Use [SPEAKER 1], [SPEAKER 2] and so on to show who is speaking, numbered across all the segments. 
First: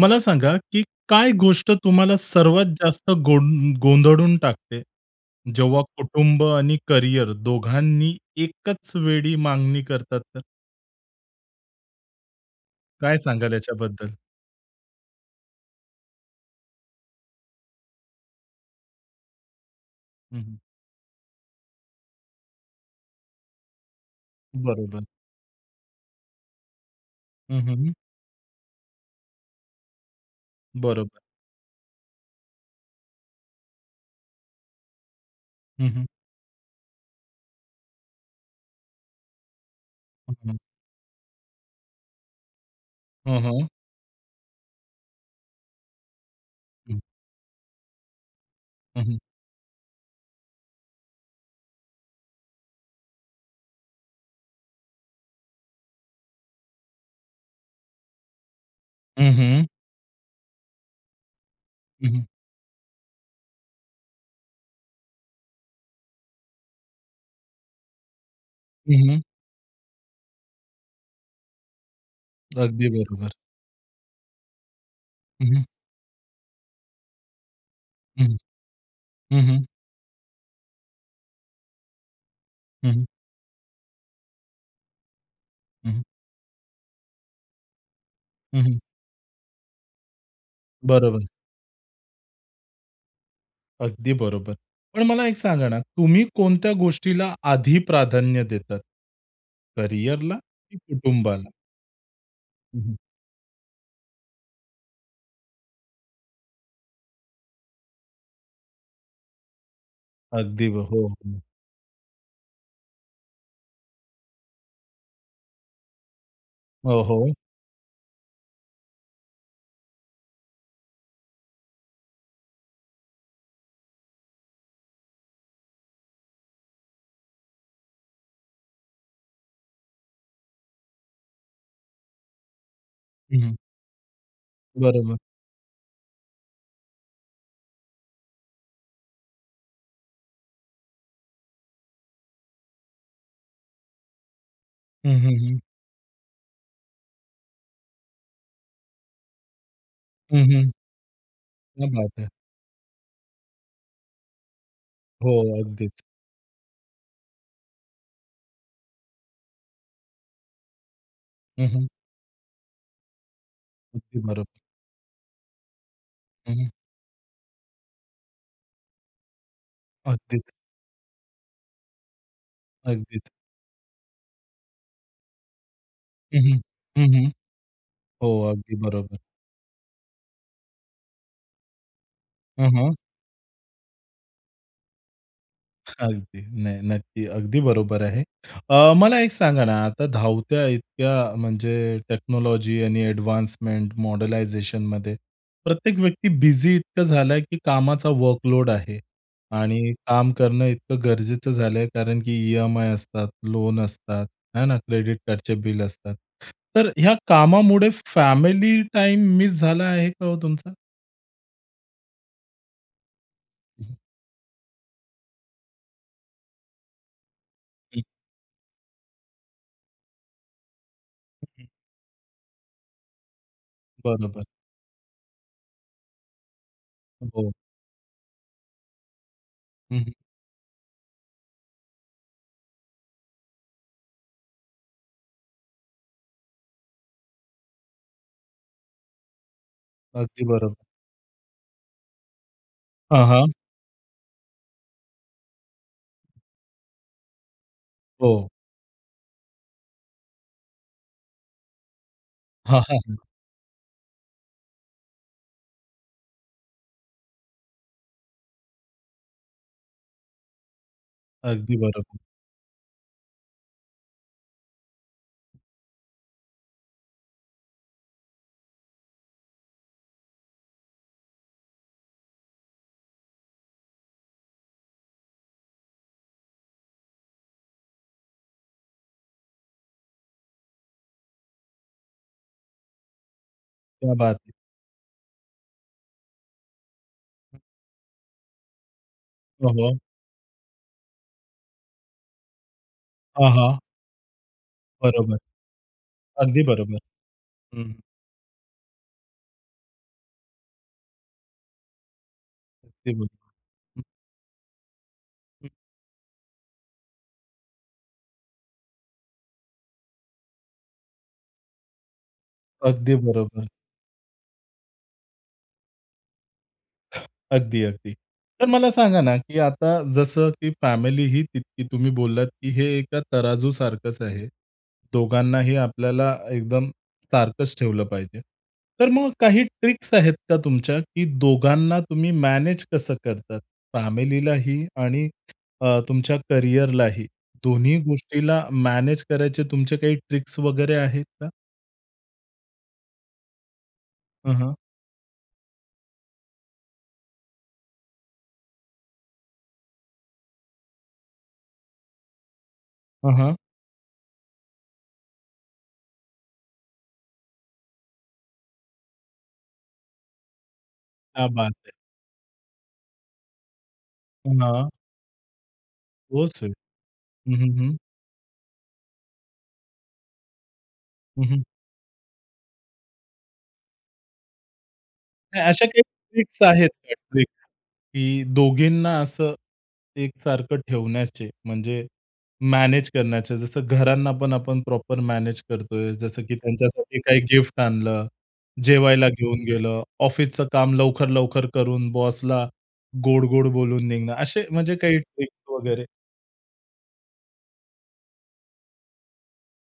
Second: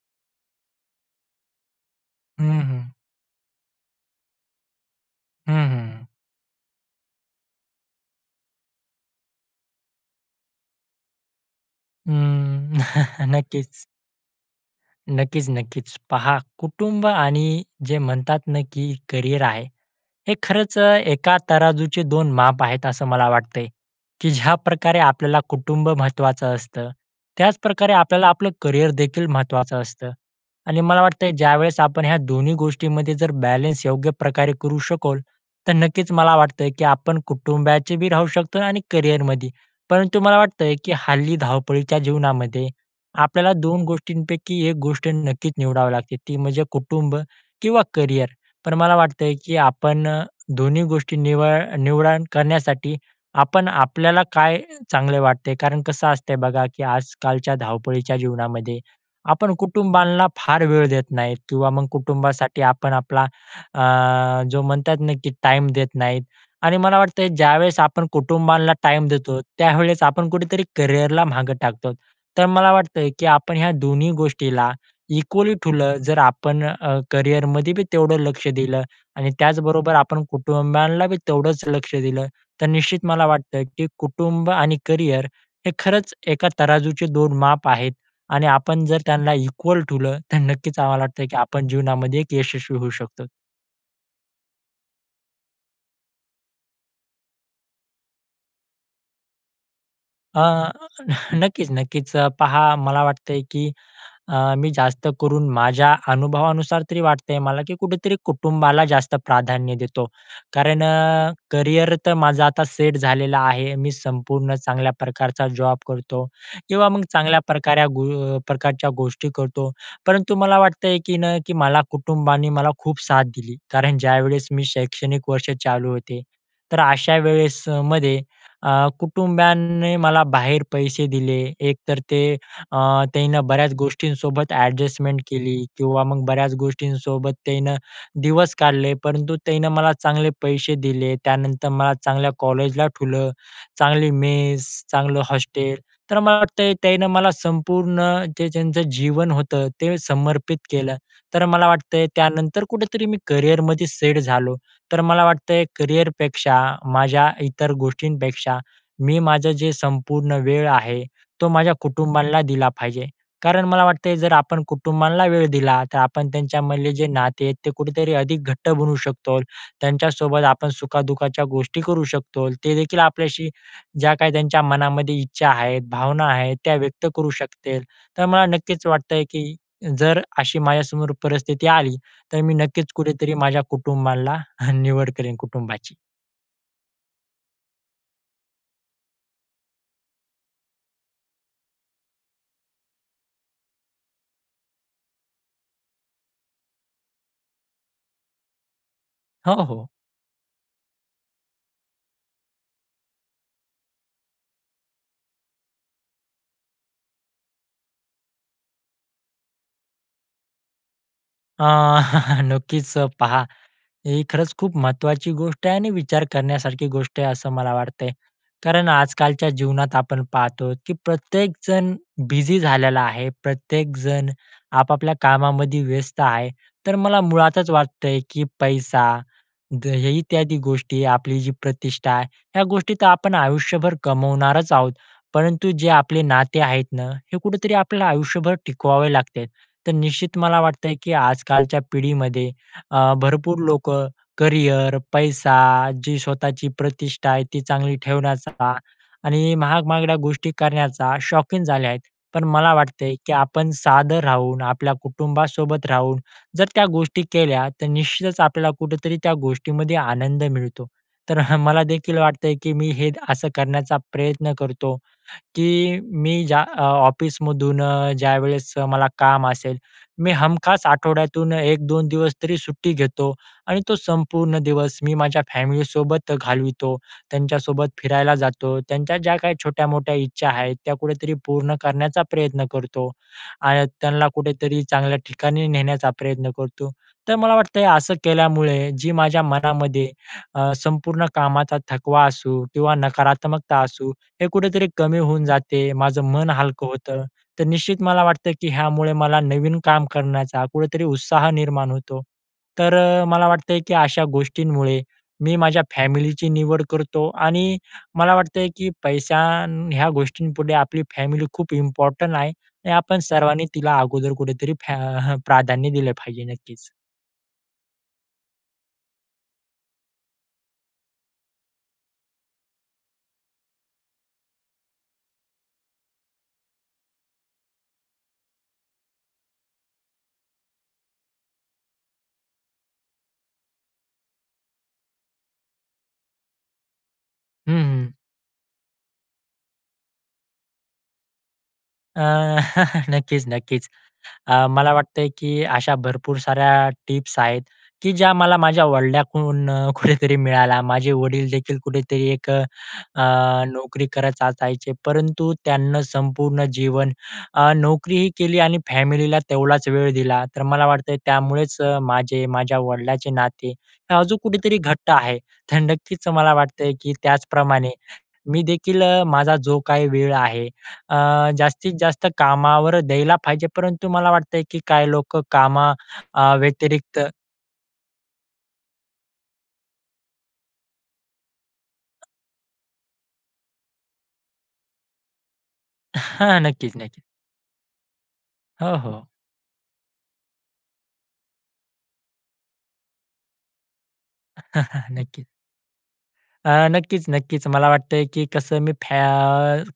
[SPEAKER 1] मला सांगा, की काय गोष्ट तुम्हाला
[SPEAKER 2] हं,
[SPEAKER 1] सर्वात
[SPEAKER 2] हं.
[SPEAKER 1] जास्त गों गोंधळून टाकते.
[SPEAKER 2] हं,
[SPEAKER 1] जेव्हा
[SPEAKER 2] हं.
[SPEAKER 1] कुटुंब आणि करियर दोघांनी एकच वेळी मागणी करतात तर?
[SPEAKER 2] अं,
[SPEAKER 1] काय सांगाल
[SPEAKER 2] नक्कीच.
[SPEAKER 1] याच्याबद्दल?
[SPEAKER 2] नक्कीच, नक्कीच. पहा कुटुंब आणि जे म्हणतात ना, की करियर आहे. हे
[SPEAKER 1] हं, हं.
[SPEAKER 2] खरंच अ, एका तराजूचे दोन माप आहेत असं मला वाटत आहे. की ज्याप्रकारे
[SPEAKER 1] बरोबर.
[SPEAKER 2] आपल्याला कुटुंब महत्वाचं असतं.
[SPEAKER 1] हं, हं,
[SPEAKER 2] त्याचप्रकारे
[SPEAKER 1] हं.
[SPEAKER 2] आपल्याला आपलं करियरदेखील महत्वाचं असतं. आणि मला
[SPEAKER 1] बरोबर.
[SPEAKER 2] वाटत आहे ज्यावेळेस आपण ह्या दोन्ही गोष्टींमध्ये जर बॅलन्स योग्यप्रकारे करू शकलो तर
[SPEAKER 1] हं, हं.
[SPEAKER 2] नक्कीच मला वाटते, की आपण कुटुंबाचे बी राहू शकतो आणि करियरमध्ये. परंतु
[SPEAKER 1] हं,
[SPEAKER 2] मला
[SPEAKER 1] हं.
[SPEAKER 2] वाटत आहे, की हल्ली धावपळीच्या जीवनामध्ये,
[SPEAKER 1] हां,
[SPEAKER 2] आपल्याला
[SPEAKER 1] हां.
[SPEAKER 2] 2 गोष्टींपैकी 1 गोष्ट नक्कीच निवडावी लागते ती म्हणजे
[SPEAKER 1] हं.
[SPEAKER 2] कुटुंब किंवा करियर. पण मला
[SPEAKER 1] हं, हं.
[SPEAKER 2] वाटत आहे की आपण अ, दोन्ही गोष्टी निवळ निवडण करण्यासाठी आपण आपल्याला काय चांगलं वाटत आहे, कारण कसं असतंय बघा की आजकालच्या धावपळीच्या जीवनामध्ये,
[SPEAKER 1] हं,
[SPEAKER 2] आपण
[SPEAKER 1] हं.
[SPEAKER 2] कुटुंबांना फार वेळ देत नाही किंवा मग
[SPEAKER 1] हं, हं.
[SPEAKER 2] कुटुंबासाठी आपण आपला अ, जो म्हणतात ना की टाईम देत नाहीत. आणि मला वाटत आहे ज्यावेळेस आपण कुटुंबाला टाईम
[SPEAKER 1] हं, हं.
[SPEAKER 2] देतो त्यावेळेस आपण कुठेतरी करियरला मागे टाकतो आहोत. तर मला
[SPEAKER 1] अगदी
[SPEAKER 2] वाटत आहे, की
[SPEAKER 1] बरोबर.
[SPEAKER 2] आपण ह्या दोन्ही गोष्टीला
[SPEAKER 1] हं,
[SPEAKER 2] इक्वली
[SPEAKER 1] हं.
[SPEAKER 2] ठेवलं जर आपण अ, करियरमध्ये बी तेवढं
[SPEAKER 1] हं, हं.
[SPEAKER 2] लक्ष दिलं आणि
[SPEAKER 1] हं, हं.
[SPEAKER 2] त्याचबरोबर आपण कुटुंबालाबी तेवढंच लक्ष दिलं. तर
[SPEAKER 1] हं, हं.
[SPEAKER 2] निश्चित मला वाटतं, की कुटुंब आणि करियर हे
[SPEAKER 1] हं, हं.
[SPEAKER 2] खरंच एका तराजूचे दोन माप आहेत. आणि
[SPEAKER 1] हं, हं.
[SPEAKER 2] आपण जर त्यांना इक्वल ठेवलं, तर नक्कीच आम्हाला वाटतं
[SPEAKER 1] बरोबर.
[SPEAKER 2] की आपण जीवनामध्ये एक यशस्वी होऊ शकतो.
[SPEAKER 1] अगदी बरोबर. पण मला एक सांगा ना, तुम्ही कोणत्या गोष्टीला आधी प्राधान्य देतात? करिअरला
[SPEAKER 2] अ,
[SPEAKER 1] की कुटुंबाला?
[SPEAKER 2] नक्कीच, नक्कीच. अ, पहा
[SPEAKER 1] हं, हं.
[SPEAKER 2] मला वाटतं आहे की अ, मी जास्त करून माझ्या अनुभवानुसार तरी वाटतं आहे मला, की कुठेतरी कुटुंबाला जास्त प्राधान्य देतो.
[SPEAKER 1] अगदी
[SPEAKER 2] कारण
[SPEAKER 1] ब हो,
[SPEAKER 2] अ,
[SPEAKER 1] हो.
[SPEAKER 2] करिअर तर माझं आता सेट झालेलं आहे. मी संपूर्ण चांगल्या प्रकारचा जॉब करतो किंवा
[SPEAKER 1] हो,
[SPEAKER 2] मग
[SPEAKER 1] हो.
[SPEAKER 2] चांगल्याप्रकारे गो प्रकारच्या गोष्टी करतो. परंतु मला वाटतं आहे की ना, की मला कुटुंबाने मला खूप साथ दिली. कारण ज्यावेळेस मी शैक्षणिक वर्ष चालू होते तर अशा वेळेसमध्ये अ, कुटुंबाने मला बाहेर पैसे दिले. एकतर ते अ, त्यांना
[SPEAKER 1] हं.
[SPEAKER 2] बऱ्याच गोष्टींसोबत
[SPEAKER 1] बरोबर.
[SPEAKER 2] ॲडजस्टमेंट केली किंवा मग बऱ्याच गोष्टींसोबत त्यांनं दिवस काढले. परंतु त्यांनं मला चांगले पैसे दिले. त्यानंतर मला चांगल्या कॉलेजला ठेवलं. चांगली मेस,
[SPEAKER 1] हं,
[SPEAKER 2] चांगलं
[SPEAKER 1] हं, हं.
[SPEAKER 2] हॉस्टेल तर मला वाटतं आहे त्यांनं मला संपूर्ण जे त्यांचं जीवन होतं ते
[SPEAKER 1] हं,
[SPEAKER 2] समर्पित
[SPEAKER 1] हं.
[SPEAKER 2] केलं. तर मला
[SPEAKER 1] क्या
[SPEAKER 2] वाटतं आहे
[SPEAKER 1] बात है!
[SPEAKER 2] त्यानंतर कुठेतरी मी करिअरमध्ये सेट झालो. तर मला
[SPEAKER 1] हो,
[SPEAKER 2] वाटतं आहे
[SPEAKER 1] अगदीच.
[SPEAKER 2] करिअरपेक्षा माझ्या इतर गोष्टींपेक्षा मी माझं जे संपूर्ण वेळ आहे, तो
[SPEAKER 1] हं,
[SPEAKER 2] माझ्या
[SPEAKER 1] हं.
[SPEAKER 2] कुटुंबाला दिला पाहिजे. कारण मला वाटतं आहे
[SPEAKER 1] अगदी
[SPEAKER 2] जर
[SPEAKER 1] बरोबर.
[SPEAKER 2] आपण कुटुंबांना वेळ दिला तर आपण
[SPEAKER 1] हं, हं.
[SPEAKER 2] त्यांच्यामधले जे नाते आहेत ते कुठेतरी अधिक घट्ट बनू शकतो. त्यांच्यासोबत
[SPEAKER 1] अगदीच.
[SPEAKER 2] आपण सुखादुःखाच्या गोष्टी करू शकतोल. ते देखील
[SPEAKER 1] अगदीच.
[SPEAKER 2] आपल्याशी ज्या काही त्यांच्या मनामध्ये इच्छा आहेत, भावना
[SPEAKER 1] हं,
[SPEAKER 2] आहेत
[SPEAKER 1] हं.
[SPEAKER 2] त्या व्यक्त
[SPEAKER 1] हं,
[SPEAKER 2] करू
[SPEAKER 1] हं.
[SPEAKER 2] शकतील. तर
[SPEAKER 1] हो.
[SPEAKER 2] मला
[SPEAKER 1] अगदी
[SPEAKER 2] नक्कीच वाटतं
[SPEAKER 1] बरोबर.
[SPEAKER 2] आहे की जर अशी माझ्यासमोर परिस्थिती आली तर मी
[SPEAKER 1] हं,
[SPEAKER 2] नक्कीच
[SPEAKER 1] हं.
[SPEAKER 2] कुठेतरी माझ्या कुटुंबाला अ, निवड करीन कुटुंबाची.
[SPEAKER 1] अगदी. नाही नक्की, अगदी बरोबर आहे. अ, मला एक सांगा ना आता धावत्या इतक्या म्हणजे टेक्नॉलॉजी आणि एडवान्समेंट मॉडलायझेशनमध्ये प्रत्येक व्यक्ती बिझी इतकं झालं आहे, की कामाचा वर्कलोड आहे
[SPEAKER 2] हो, हो.
[SPEAKER 1] आणि काम करणं इतकं गरजेचं झालं आहे कारण की ई-एम-आय असतात, लोन असतात. आहे ना क्रेडिट कार्डचे बिल असतात. तर ह्या कामामुळे फॅमिली टाईम मिस झाला आहे का हो तुमचा?
[SPEAKER 2] अ, नक्कीच पहा.
[SPEAKER 1] हं, हं.
[SPEAKER 2] ही खरंच खूप महत्त्वाची गोष्ट आहे आणि विचार करण्यासारखी गोष्ट आहे असं मला
[SPEAKER 1] हं.
[SPEAKER 2] वाटतंय. कारण आजकालच्या जीवनात आपण पाहातो, की
[SPEAKER 1] ओके.
[SPEAKER 2] प्रत्येकजण बिझी झालेला आहे. प्रत्येकजण
[SPEAKER 1] बरोबर.
[SPEAKER 2] आपापल्या कामामध्ये व्यस्त आहे. तर मला
[SPEAKER 1] हो.
[SPEAKER 2] मुळातच वाटतंय, की पैसा, द
[SPEAKER 1] हं, हं.
[SPEAKER 2] इत्यादी गोष्टी, आपली जी प्रतिष्ठा, ह्या गोष्टी तर आपण आयुष्यभर कमवणारच आहोत. परंतु जे आपले नाते आहेत नं, हे कुठेतरी आपल्याला आयुष्यभर टिकवावे लागतात. तर निश्चित
[SPEAKER 1] अगदी
[SPEAKER 2] मला
[SPEAKER 1] बरोबर.
[SPEAKER 2] वाटतंय, की आजकालच्या पिढीमध्ये अ,
[SPEAKER 1] हां, हां.
[SPEAKER 2] भरपूर लोकं करिअर, पैसा, जी स्वतःची प्रतिष्ठा आहे, ती चांगली
[SPEAKER 1] हो.
[SPEAKER 2] ठेवण्याचा आणि महाग-महागड्या गोष्टी करण्याचा शौकीन झाल्या आहेत. पण मला
[SPEAKER 1] हां, हां.
[SPEAKER 2] वाटतंय,
[SPEAKER 1] हं.
[SPEAKER 2] की आपण साधं राहून, आपल्या कुटुंबासोबत राहून, जर त्या गोष्टी केल्या तर निश्चितच आपल्याला कुठेतरी त्या गोष्टीमध्ये आनंद मिळतो. तर हं
[SPEAKER 1] अगदी
[SPEAKER 2] मला
[SPEAKER 1] बरोबर.
[SPEAKER 2] देखील वाटतंय, की मी हे असं करण्याचा प्रयत्न करतो, की मी ज्या अ, ऑफिसमधून अ, ज्यावेळेस मला काम असेल, मी हमखास आठवड्यातून 1-2 दिवस तरी सुट्टी घेतो आणि तो संपूर्ण दिवस मी माझ्या फॅमिलीसोबत घालवितो. त्यांच्यासोबत फिरायला जातो. त्यांच्या ज्या काही छोट्या-मोठ्या इच्छा आहेत, त्या कुठे तरी पूर्ण करण्याचा प्रयत्न करतो. आणि
[SPEAKER 1] क्या
[SPEAKER 2] त्यांना
[SPEAKER 1] बात है.
[SPEAKER 2] कुठेतरी चांगल्या ठिकाणी नेण्याचा प्रयत्न करतो. तर मला वाटतं, असं केल्यामुळे जी माझ्या
[SPEAKER 1] हो, हो.
[SPEAKER 2] मनामध्ये अ, संपूर्ण कामाचा थकवा असू किंवा
[SPEAKER 1] हां, हां.
[SPEAKER 2] नकारात्मकता असू, हे कुठेतरी कमी
[SPEAKER 1] बरोबर.
[SPEAKER 2] होऊन जाते. माझं मन
[SPEAKER 1] अगदी
[SPEAKER 2] हलकं
[SPEAKER 1] बरोबर.
[SPEAKER 2] होतं. तर
[SPEAKER 1] हं.
[SPEAKER 2] निश्चित मला वाटतं की ह्यामुळे मला नवीन काम करण्याचा कुठेतरी उत्साह निर्माण होतो. तर
[SPEAKER 1] अगदी
[SPEAKER 2] अ, मला
[SPEAKER 1] बरोबर.
[SPEAKER 2] वाटतंय की
[SPEAKER 1] हं.
[SPEAKER 2] अशा गोष्टींमुळे मी
[SPEAKER 1] हं.
[SPEAKER 2] माझ्या फॅमिलीची निवड करतो आणि मला वाटतंय की पैसा आणि ह्या गोष्टींपुढे आपली फॅमिली खूप इम्पॉर्टंट आहे. आणि
[SPEAKER 1] अगदी
[SPEAKER 2] आपण सर्वांनी
[SPEAKER 1] बरोबर.
[SPEAKER 2] तिला अगोदर कुठेतरी फॅ अ, प्राधान्य दिलं पाहिजे नक्कीच.
[SPEAKER 1] अगदी, अगदी. तर मला सांगा ना, की आता जसं की फॅमिली ही तितकी तुम्ही बोललात, की हे एका तराजू सारखंच आहे. दोघांनाही आपल्याला अ, एकदम सारखंच ठेवलं पाहिजे. तर मग काही ट्रिक्स आहेत का तुमच्या, की दोघांना तुम्ही मॅनेज कसं करतात? फॅमिलीलाही आणि अ, तुमच्या करियरलाही?
[SPEAKER 2] हं,
[SPEAKER 1] दोन्ही
[SPEAKER 2] हं.
[SPEAKER 1] गोष्टीला मॅनेज करायच्या तुमच्या काही ट्रिक्स वगैरे आहेत का?
[SPEAKER 2] अ, नक्कीच, नक्कीच.
[SPEAKER 1] हं,
[SPEAKER 2] अ,
[SPEAKER 1] हं.
[SPEAKER 2] मला वाटत आहे की अशा भरपूर साऱ्या टिप्स आहेत, की ज्या मला माझ्या वडिलांकडून कुठेतरी मिळाल्या. माझे वडीलदेखील कुठेतरी एक अ,
[SPEAKER 1] हं, हं.
[SPEAKER 2] नोकरी करत असायचे. परंतु त्यांना संपूर्ण जीवन, अ, नोकरीही केली आणि फॅमिलीला तेवढाच वेळ दिला. तर मला वाटत आहे
[SPEAKER 1] क्या बात
[SPEAKER 2] त्यामुळेच
[SPEAKER 1] है!
[SPEAKER 2] अ, माझे, माझ्या वडिलांचे नाते अजून कुठेतरी
[SPEAKER 1] पुन्हा
[SPEAKER 2] घट्ट आहे. तर नक्कीच मला
[SPEAKER 1] [unintelligible] हं,
[SPEAKER 2] वाटत आहे, की
[SPEAKER 1] हं,
[SPEAKER 2] त्याचप्रमाणे
[SPEAKER 1] हं.
[SPEAKER 2] मी देखील अ, माझा जो काही वेळ आहे, अ,
[SPEAKER 1] हं, हं.
[SPEAKER 2] जास्तीत जास्त कामावर द्यायला पाहिजे. परंतु मला वाटत आहे, की काही लोकं
[SPEAKER 1] काही अशा
[SPEAKER 2] कामा
[SPEAKER 1] काही
[SPEAKER 2] अ,
[SPEAKER 1] ट्रिक्स आहेत का
[SPEAKER 2] व्यतिरिक्त
[SPEAKER 1] ट्रिक्स, की दोघींना असं एकसारखं ठेवण्याचे, म्हणजे मॅनेज करण्याचे. जसं घरांना पण आपण प्रॉपर मॅनेज करतोय जसं की
[SPEAKER 2] हां, नक्कीच,
[SPEAKER 1] त्यांच्यासाठी
[SPEAKER 2] नक्कीच.
[SPEAKER 1] काही गिफ्ट आणलं,
[SPEAKER 2] हो, हो.
[SPEAKER 1] जेवायला घेऊन गेलं, ऑफिसचं काम लवकर-लवकर करून बॉसला गोड-गोड बोलून निघणं, असे म्हणजे काही
[SPEAKER 2] नक्कीच.
[SPEAKER 1] ट्रिक्स वगैरे?
[SPEAKER 2] अ, नक्कीच नक्कीच. मला वाटत आहे की कसं मी फॅ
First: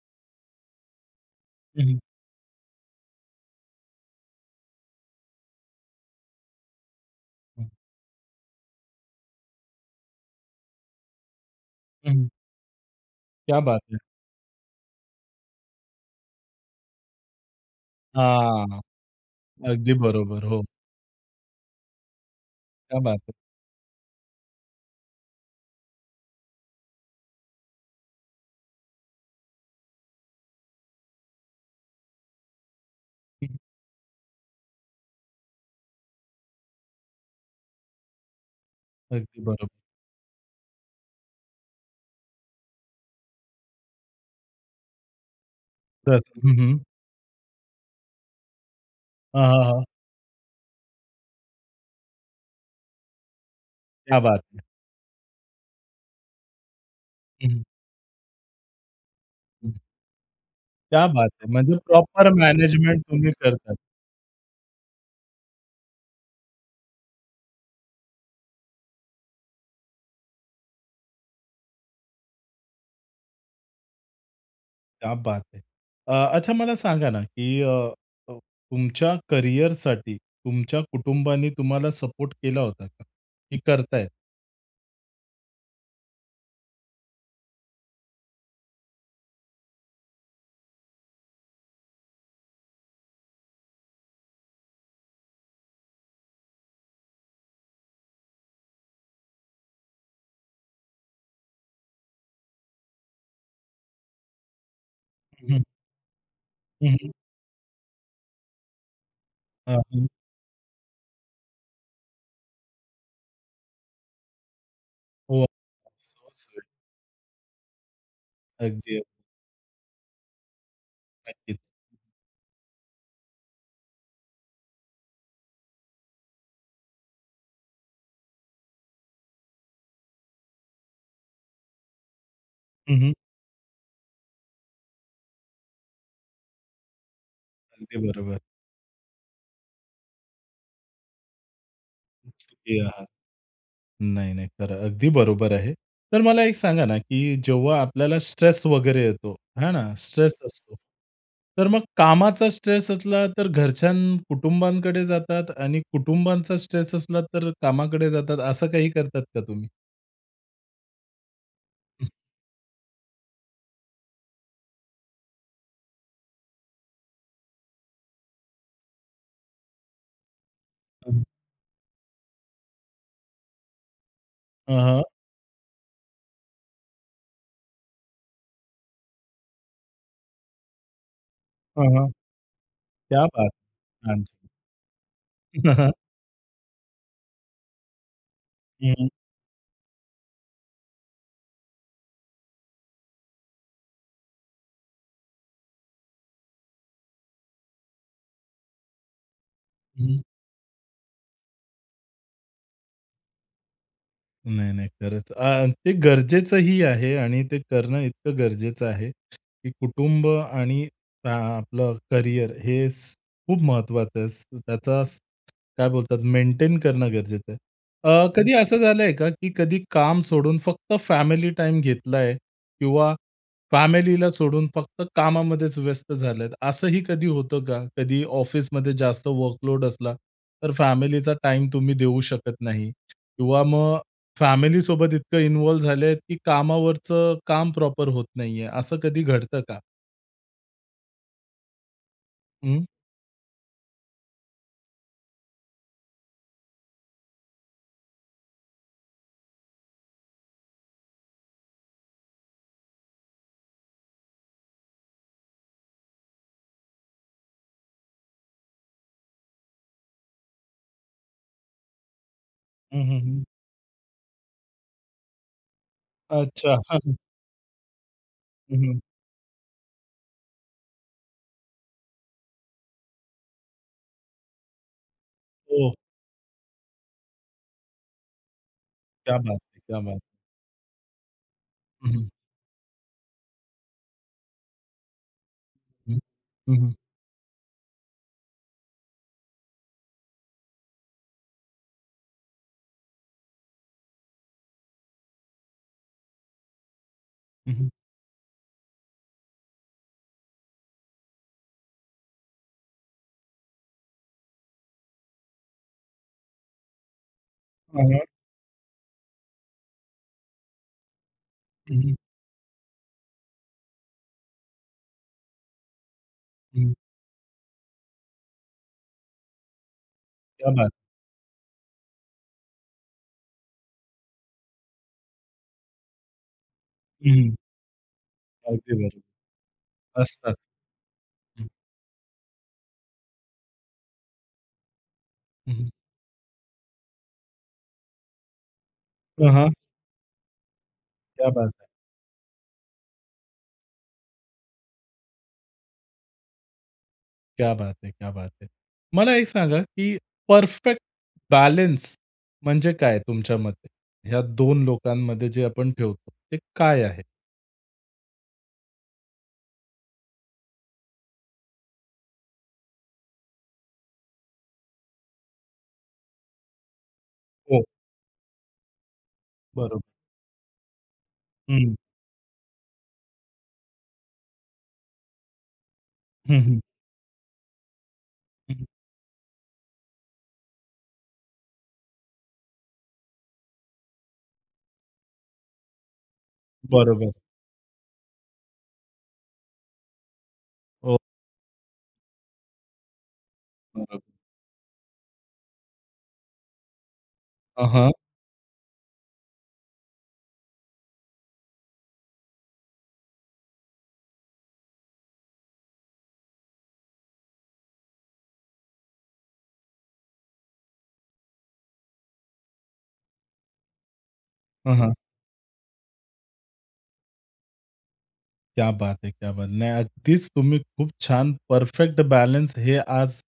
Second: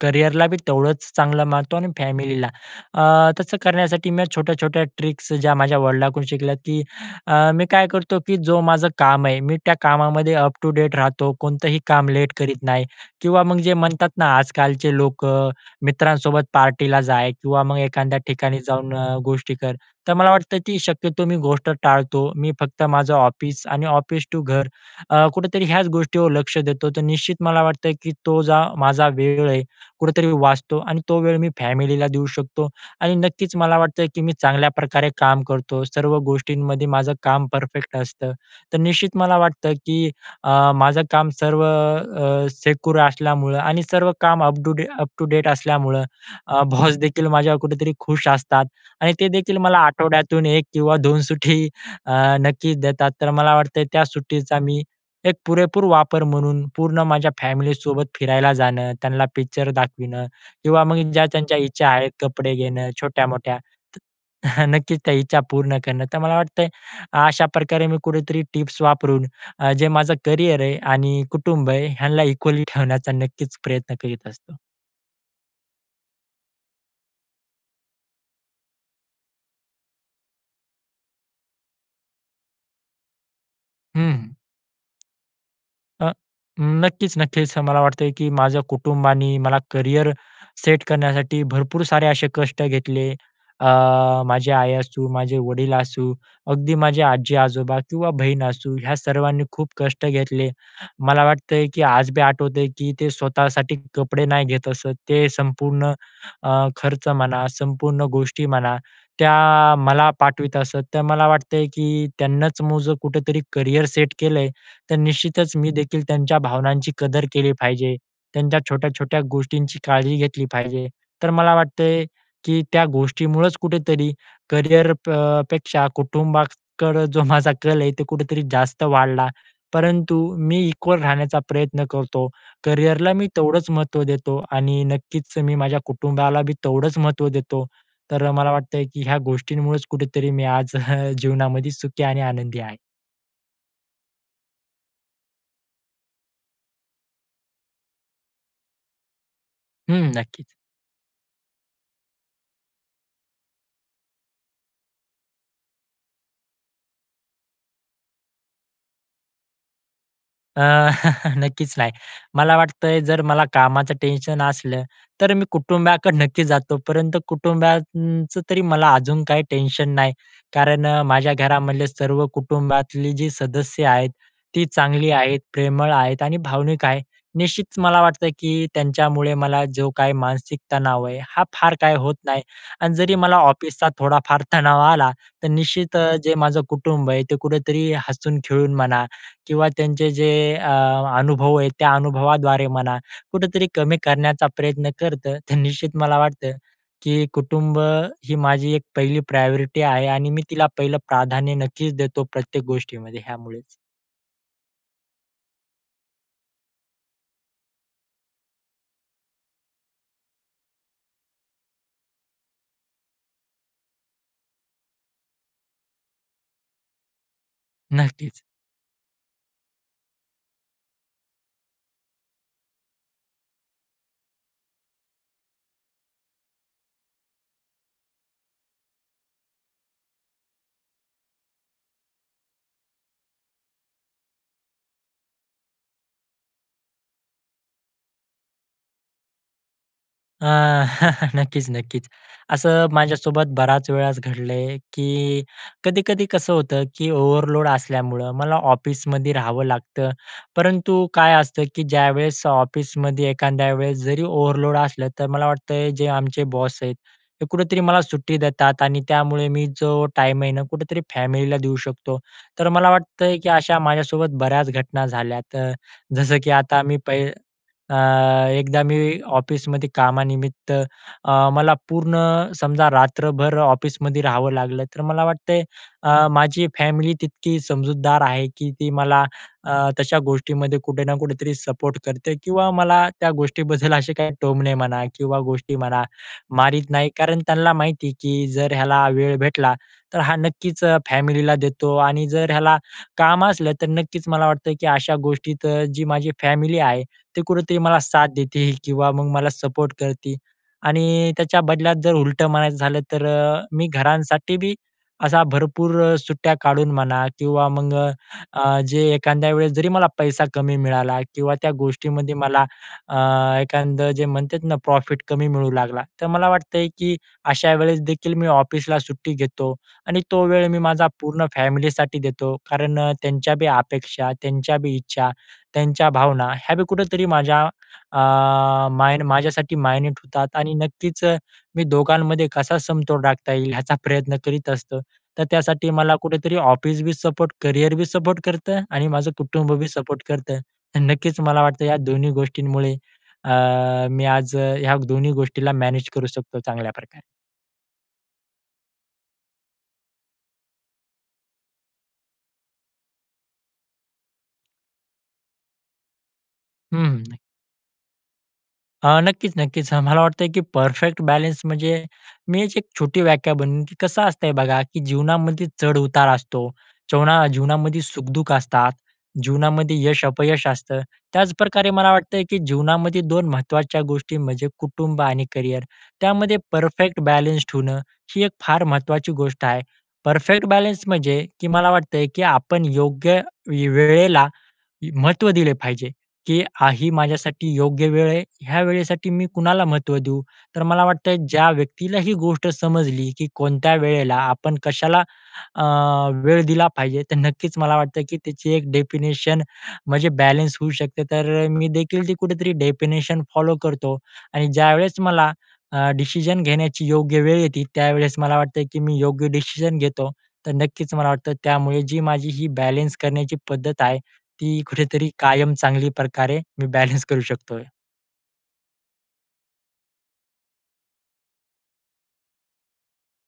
[SPEAKER 2] करिअरलाबी तेवढंच चांगलं मानतो
[SPEAKER 1] हं,
[SPEAKER 2] आणि
[SPEAKER 1] हं.
[SPEAKER 2] फॅमिलीला. अ, तसं करण्यासाठी मी छोट्या-छोट्या ट्रिक्स ज्या माझ्या वडिलांकडून शिकल्या की अ, मी काय करतो की जो माझं काम आहे मी त्या कामामध्ये अप टू डेट राहतो. कोणतंही काम
[SPEAKER 1] हं.
[SPEAKER 2] लेट करीत नाही किंवा मग
[SPEAKER 1] क्या
[SPEAKER 2] जे
[SPEAKER 1] बात है!
[SPEAKER 2] म्हणतात ना आजकालचे लोकं अ, मित्रांसोबत पार्टीला जा किंवा मग एखाद्या ठिकाणी
[SPEAKER 1] हां.
[SPEAKER 2] जाऊन अ, गोष्टी कर,
[SPEAKER 1] अगदी
[SPEAKER 2] तर मला
[SPEAKER 1] बरोबर,
[SPEAKER 2] वाटतं
[SPEAKER 1] हो.
[SPEAKER 2] की शक्यतो मी गोष्ट टाळतो. मी फक्त
[SPEAKER 1] क्या
[SPEAKER 2] माझं
[SPEAKER 1] बात है!
[SPEAKER 2] ऑफिस आणि ऑफिस टू घर अ, कुठेतरी ह्याच गोष्टीवर लक्ष देतो. तर निश्चित मला वाटत आहे, की तो जो माझा वेळ आहे, कुठेतरी वाचतो आणि तो वेळ मी फॅमिलीला देऊ शकतो आणि
[SPEAKER 1] हं,
[SPEAKER 2] नक्कीच
[SPEAKER 1] हं.
[SPEAKER 2] मला वाटतं की मी चांगल्याप्रकारे काम करतो. सर्व गोष्टींमध्ये माझं काम परफेक्ट असतं. तर निश्चित मला
[SPEAKER 1] अगदी बरोबर.
[SPEAKER 2] वाटतं की अ, माझं काम सर्व अ, सेक्युर असल्यामुळं आणि सर्व काम अपडूदे अप टू डेट असल्यामुळं
[SPEAKER 1] दस हं,
[SPEAKER 2] अ,
[SPEAKER 1] हं.
[SPEAKER 2] बॉसदेखील माझ्यावर कुठेतरी खुश असतात आणि ते
[SPEAKER 1] हां,
[SPEAKER 2] देखील
[SPEAKER 1] हां,
[SPEAKER 2] मला
[SPEAKER 1] हां.
[SPEAKER 2] आठवड्यातून 1 किंवा 2 सुट्टी अ, नक्कीच देतात. तर मला वाटतं त्या
[SPEAKER 1] क्या बात
[SPEAKER 2] सुट्टीचा
[SPEAKER 1] है!
[SPEAKER 2] मी एक पुरेपूर वापर म्हणून पूर्ण माझ्या
[SPEAKER 1] हं.
[SPEAKER 2] फॅमिलीसोबत फिरायला जाणं, त्यांना पिक्चर
[SPEAKER 1] हं.
[SPEAKER 2] दाखविणं किंवा मग
[SPEAKER 1] क्या
[SPEAKER 2] ज्या
[SPEAKER 1] बात है!
[SPEAKER 2] त्यांच्या
[SPEAKER 1] म्हणजे
[SPEAKER 2] इच्छा आहेत.
[SPEAKER 1] प्रॉपर
[SPEAKER 2] कपडे घेणं
[SPEAKER 1] मॅनेजमेंट तुम्ही
[SPEAKER 2] छोट्यामोठ्या,
[SPEAKER 1] करता?
[SPEAKER 2] तर नक्कीच, त्या इच्छा पूर्ण करणं. तर मला वाटतंय अशाप्रकारे मी कुठेतरी टिप्स वापरून अ, जे माझं करिअर आहे आणि कुटुंब आहे ह्यांना इक्वली ठेवण्याचा नक्कीच प्रयत्न करीत असतो.
[SPEAKER 1] क्या बात है. अ, अच्छा मला सांगा ना, की अ, तुमच्या करिअरसाठी तुमच्या कुटुंबाने तुम्हाला सपोर्ट केला होता का, की करत आहेत?
[SPEAKER 2] हं. अ, नक्कीच, नक्कीच, हं. मला वाटते, की माझ्या कुटुंबाने मला करिअर सेट करण्यासाठी भरपूर सारे असे कष्ट घेतले. अ, माझी आई असू, माझे वडील असू, अगदी माझे आजी-आजोबा किंवा बहीण असू ह्या सर्वांनी खूप कष्ट घेतले. मला वाटतं आहे, की आज बी आठवतं आहे की ते स्वतःसाठी कपडे नाही घेत असतं. ते
[SPEAKER 1] हं.
[SPEAKER 2] संपूर्ण अ, खर्च
[SPEAKER 1] हं.
[SPEAKER 2] म्हणा संपूर्ण गोष्टी म्हणा, त्या
[SPEAKER 1] हां, हं.
[SPEAKER 2] मला पाठवीत असत. तर मला वाटतं आहे, की त्यांनाच माझं कुठेतरी करियर सेट केलं आहे तर
[SPEAKER 1] हो.
[SPEAKER 2] निश्चितच मी देखील त्यांच्या
[SPEAKER 1] [unintelligible]
[SPEAKER 2] भावनांची कदर केली पाहिजे. त्यांच्या
[SPEAKER 1] अगदी, अग
[SPEAKER 2] छोट्या-छोट्या गोष्टींची काळजी घेतली पाहिजे. तर मला
[SPEAKER 1] नक्कीच.
[SPEAKER 2] वाटतं आहे, की त्या गोष्टीमुळचं कुठेतरी करिअर प पेक्षा कुटुंबाकडं जो माझा कल आहे ते कुठेतरी जास्त वाढला. परंतु मी इक्वल राहण्याचा प्रयत्न करतो.
[SPEAKER 1] हं, हं.
[SPEAKER 2] करिअरला मी तेवढंच महत्त्व देतो आणि नक्कीच, मी माझ्या कुटुंबाला बी तेवढंच महत्त्व देतो.
[SPEAKER 1] अगदी
[SPEAKER 2] तर
[SPEAKER 1] बरोबर.
[SPEAKER 2] मला वाटतं आहे की ह्या गोष्टींमुळेच कुठेतरी मी आज जीवनामध्ये सुखी आणि आनंदी आहे.
[SPEAKER 1] सुखी आहात. नाही, नाही. खरं अगदी बरोबर आहे. तर मला एक सांगा ना, की जेव्हा आपल्याला स्ट्रेस वगैरे येतो, है ना,
[SPEAKER 2] हं,
[SPEAKER 1] स्ट्रेस
[SPEAKER 2] नक्कीच.
[SPEAKER 1] असतो. तर मग कामाचा स्ट्रेस असला तर घरच्यानं कुटुंबानकडे जातात आणि कुटुंबांचा स्ट्रेस असला तर कामाकडे जातात, असं काही करतात का तुम्ही?
[SPEAKER 2] अ, नक्कीच नाही.
[SPEAKER 1] हं.
[SPEAKER 2] मला वाटत आहे, जर मला कामाचं टेन्शन असलं, तर मी कुटुंबाकडं नक्की जातो. परंतु कुटुंबाचं तरी मला अजून काही टेन्शन नाही कारण अ, माझ्या घरामधले सर्व कुटुंबातली जी सदस्य आहेत, ती
[SPEAKER 1] हां, हां.
[SPEAKER 2] चांगली आहेत, प्रेमळ आहेत आणि भावनिक आहेत. निश्चितच मला वाटतं की त्यांच्यामुळे मला जो काही मानसिक तणाव आहे, हा फार
[SPEAKER 1] हं,
[SPEAKER 2] काय
[SPEAKER 1] हं.
[SPEAKER 2] होत नाही. आणि जरी
[SPEAKER 1] क्या
[SPEAKER 2] मला
[SPEAKER 1] बात!
[SPEAKER 2] ऑफिसचा थोडाफार
[SPEAKER 1] अच्छा.
[SPEAKER 2] तणाव आला, तर निश्चित अ, जे माझं कुटुंब आहे, ते कुठेतरी हसून-खेळून
[SPEAKER 1] हं,
[SPEAKER 2] म्हणा
[SPEAKER 1] हं.
[SPEAKER 2] किंवा त्यांचे जे अ, अनुभव आहे, त्या अनुभवाद्वारे म्हणा, कुठेतरी कमी करण्याचा प्रयत्न करतं. तर निश्चित मला वाटतं की कुटुंब, ही माझी एक पहिली प्रायोरिटी आहे
[SPEAKER 1] हं.
[SPEAKER 2] आणि मी तिला पहिलं प्राधान्य नक्कीच देतो प्रत्येक गोष्टीमध्ये ह्यामुळेच.
[SPEAKER 1] नाही नाही खरंच, अ, ते गरजेचंही आहे आणि ते करणं इतकं गरजेचं आहे, की कुटुंब आणि अ, आपलं करियर हे स खूप महत्वाचं आहे. स त्याचा स काय बोलतात मेंटेन करणं गरजेचं आहे. अ,
[SPEAKER 2] नक्कीच.
[SPEAKER 1] कधी असं झालंय का, की कधी काम सोडून फक्त फॅमिली टाईम घेतलंय किंवा फॅमिलीला सोडून फक्त कामामध्येच व्यस्त झालेत, असंही कधी होतं का, कधी ऑफिसमध्ये जास्त वर्कलोड असला, तर फॅमिलीचा टाईम तुम्ही देऊ शकत नाही किंवा मग फॅमिलीसोबत इतकं इन्व्हॉल्व झाले की कामावरचं काम प्रॉपर होत नाहीये. असं कधी घडतं का?
[SPEAKER 2] अ, नक्कीच, नक्कीच.
[SPEAKER 1] हं.
[SPEAKER 2] असं माझ्यासोबत बराच वेळाच घडलं आहे, की कधी-कधी कसं होतं की ओव्हरलोड असल्यामुळं मला ऑफिसमध्ये राहावं लागतं. परंतु काय असतं की ज्यावेळेस ऑफिसमध्ये एखाद्या वेळेस जरी ओव्हरलोड असलं, तर मला वाटत आहे जे आमचे बॉस आहेत, हे कुठेतरी मला सुट्टी देतात आणि त्यामुळे मी जो टाईम आहे ना कुठेतरी फॅमिलीला देऊ शकतो. तर मला
[SPEAKER 1] हं, हं,
[SPEAKER 2] वाटत आहे
[SPEAKER 1] हं.
[SPEAKER 2] की अशा माझ्यासोबत बऱ्याच घटना झाल्यात, अ, जसं की
[SPEAKER 1] अच्छा.
[SPEAKER 2] आता मी
[SPEAKER 1] हं, हं.
[SPEAKER 2] पै अ,
[SPEAKER 1] हं,
[SPEAKER 2] एकदा मी
[SPEAKER 1] हं.
[SPEAKER 2] ऑफिसमध्ये कामानिमित्त अ, मला पूर्ण समजा रात्रभर ऑफिसमध्ये राहावं लागलं, तर मला वाटत आहे
[SPEAKER 1] हो.
[SPEAKER 2] अ, माझी फॅमिली तितकी समजूतदार आहे की ती मला
[SPEAKER 1] क्या बात है,
[SPEAKER 2] अ,
[SPEAKER 1] क्या
[SPEAKER 2] तशा
[SPEAKER 1] बात.
[SPEAKER 2] गोष्टींमध्ये कुठे ना कुठेतरी सपोर्ट
[SPEAKER 1] हं.
[SPEAKER 2] करते किंवा मला त्या गोष्टीबद्दल असे काय टोमणे म्हणा किंवा गोष्टी म्हणा,
[SPEAKER 1] हं, हं,
[SPEAKER 2] मारीत
[SPEAKER 1] हं.
[SPEAKER 2] नाही कारण त्यांना माहिती आहे, की जर ह्याला वेळ भेटला, तर हा नक्कीच अ, फॅमिलीला देतो. आणि जर ह्याला काम असलं तर नक्कीच मला वाटतं, की अशा गोष्टीत जी माझी फॅमिली आहे, ते
[SPEAKER 1] हं,
[SPEAKER 2] कुठेतरी
[SPEAKER 1] हं.
[SPEAKER 2] मला साथ देती किंवा मग मला सपोर्ट करती. आणि त्याच्या बदल्यात जर उलटं म्हणायचं झालं, तर अ, मी घरांसाठीबी असा भरपूर अ, सुट्ट्या काढून म्हणा किंवा मग
[SPEAKER 1] [unintelligible]
[SPEAKER 2] अ, जे एखाद्या वेळेस जरी मला पैसा कमी मिळाला किंवा त्या
[SPEAKER 1] हं, हं.
[SPEAKER 2] गोष्टीमध्ये मला अ, एखादं जे म्हणतात ना, प्रॉफिट कमी मिळू लागला, तर मला वाटत आहे
[SPEAKER 1] हं.
[SPEAKER 2] की अशा वेळेसदेखील मी ऑफिसला सुट्टी घेतो आणि तो वेळ
[SPEAKER 1] क्या
[SPEAKER 2] मी
[SPEAKER 1] बात
[SPEAKER 2] माझा पूर्ण फॅमिलीसाठी देतो. कारण अ, त्यांच्या बी अपेक्षा, त्यांच्या बी इच्छा त्यांच्या भावना ह्या बी कुठेतरी
[SPEAKER 1] हम्म.
[SPEAKER 2] माझ्या अ,
[SPEAKER 1] अगदी
[SPEAKER 2] माय
[SPEAKER 1] बरोबर.
[SPEAKER 2] माझ्यासाठी मायने
[SPEAKER 1] असतात.
[SPEAKER 2] ठेवतात आणि नक्कीच
[SPEAKER 1] हं.
[SPEAKER 2] मी दोघांमध्ये कसा समतोल राखता येईल याचा प्रयत्न करीत असतो. तर
[SPEAKER 1] हं,
[SPEAKER 2] त्यासाठी
[SPEAKER 1] हं.
[SPEAKER 2] मला कुठेतरी ऑफिसबी सपोर्ट, करियरबी सपोर्ट करतं आणि माझं
[SPEAKER 1] हां, हां.
[SPEAKER 2] कुटुंबबी सपोर्ट करतं. अ, नक्कीच
[SPEAKER 1] क्या
[SPEAKER 2] मला
[SPEAKER 1] बात
[SPEAKER 2] वाटतं
[SPEAKER 1] है.
[SPEAKER 2] या दोन्ही गोष्टींमुळे अ, मी आज ह्या दोन्ही गोष्टीला मॅनेज करू शकतो चांगल्याप्रकारे.
[SPEAKER 1] क्या बात है! क्या बात है! मला एक सांगा की परफेक्ट बॅलन्स म्हणजे काय तुमच्या मते? ह्या 2 लोकांमध्ये जे आपण ठेवतो ते
[SPEAKER 2] हं,
[SPEAKER 1] काय आहे?
[SPEAKER 2] हं, नक अ, नक्कीच, नक्कीच, अ, मला वाटत आहे की परफेक्ट बॅलन्स म्हणजे मी एक छोटी व्याख्या बनवून कसं असतंय बघा, की जीवनामध्ये चढ-उतार असतो. जीवना
[SPEAKER 1] हो.
[SPEAKER 2] जीवनामध्ये सुख-दुःख असतात, जीवनामध्ये
[SPEAKER 1] बरोबर.
[SPEAKER 2] यश-अपयश असतं. त्याच प्रकारे
[SPEAKER 1] हं.
[SPEAKER 2] मला वाटतं आहे, की जीवनामध्ये 2 महत्त्वाच्या गोष्टी म्हणजे कुटुंब आणि करिअर. त्यामध्ये
[SPEAKER 1] हं, हं.
[SPEAKER 2] परफेक्ट बॅलन्स ठेवणं ही एक फार
[SPEAKER 1] हं.
[SPEAKER 2] महत्वाची गोष्ट आहे. परफेक्ट बॅलन्स म्हणजे की मला वाटतं आहे की आपण योग्य वे वेळेला, महत्त्व दिले पाहिजे, की आ ही
[SPEAKER 1] बरोबर.
[SPEAKER 2] माझ्यासाठी योग्य वेळ आहे. ह्या वेळेसाठी मी कुणाला महत्त्व देऊ. तर मला
[SPEAKER 1] हो.
[SPEAKER 2] वाटतं आहे ज्या व्यक्तीला ही गोष्ट समजली, की कोणत्या
[SPEAKER 1] बरोब
[SPEAKER 2] वेळेला आपण कशाला, अ, वेळ दिला पाहिजे. तर नक्कीच
[SPEAKER 1] हां,
[SPEAKER 2] मला
[SPEAKER 1] हां.
[SPEAKER 2] वाटतं की त्याची एक डेफिनेशन म्हणजे बॅलन्स होऊ शकते तर अ, मी देखील ती कुठेतरी डेफिनेशन फॉलो करतो आणि ज्यावेळेस मला अ, डिसिजन घेण्याची योग्य वेळ येते. त्यावेळेस मला वाटतं की मी योग्य डिसिजन घेतो. तर नक्कीच मला वाटतं त्यामुळे जी माझी ही बॅलन्स करण्याची पद्धत आहे. ती
[SPEAKER 1] हं, हं.
[SPEAKER 2] कुठेतरी कायम चांगली प्रकारे मी बॅलन्स करू शकतोय.
[SPEAKER 1] क्या बात है! क्या बात! नाही अगदीच तुम्ही खूप छान परफेक्ट बॅलन्स हे आज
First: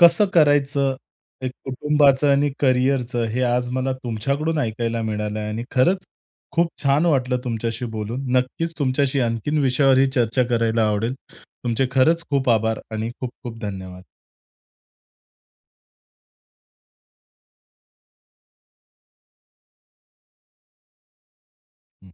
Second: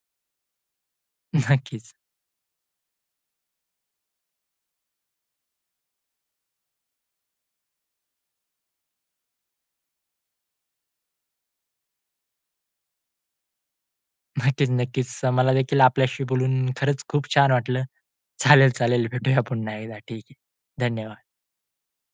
[SPEAKER 1] कसं करायचं हे
[SPEAKER 2] नक्कीच.
[SPEAKER 1] कुटुंबाचं आणि करिअरचं, हे आज मला तुमच्याकडून ऐकायला मिळालं आणि खरंच खूप छान वाटलं तुमच्याशी बोलून. नक्कीच तुमच्याशी आणखीन विषयावरही चर्चा करायला आवडेल. तुमचे खरंच खूप आभार आणि खूप-खूप धन्यवाद.
[SPEAKER 2] नक्कीच, नक्कीच, अ, मला देखील आपल्याशी बोलून खरंच खूप छान वाटलं. चालेल-चालेल भेटूया पुन्हा एकदा ठीक आहे. धन्यवाद.
[SPEAKER 1] हं.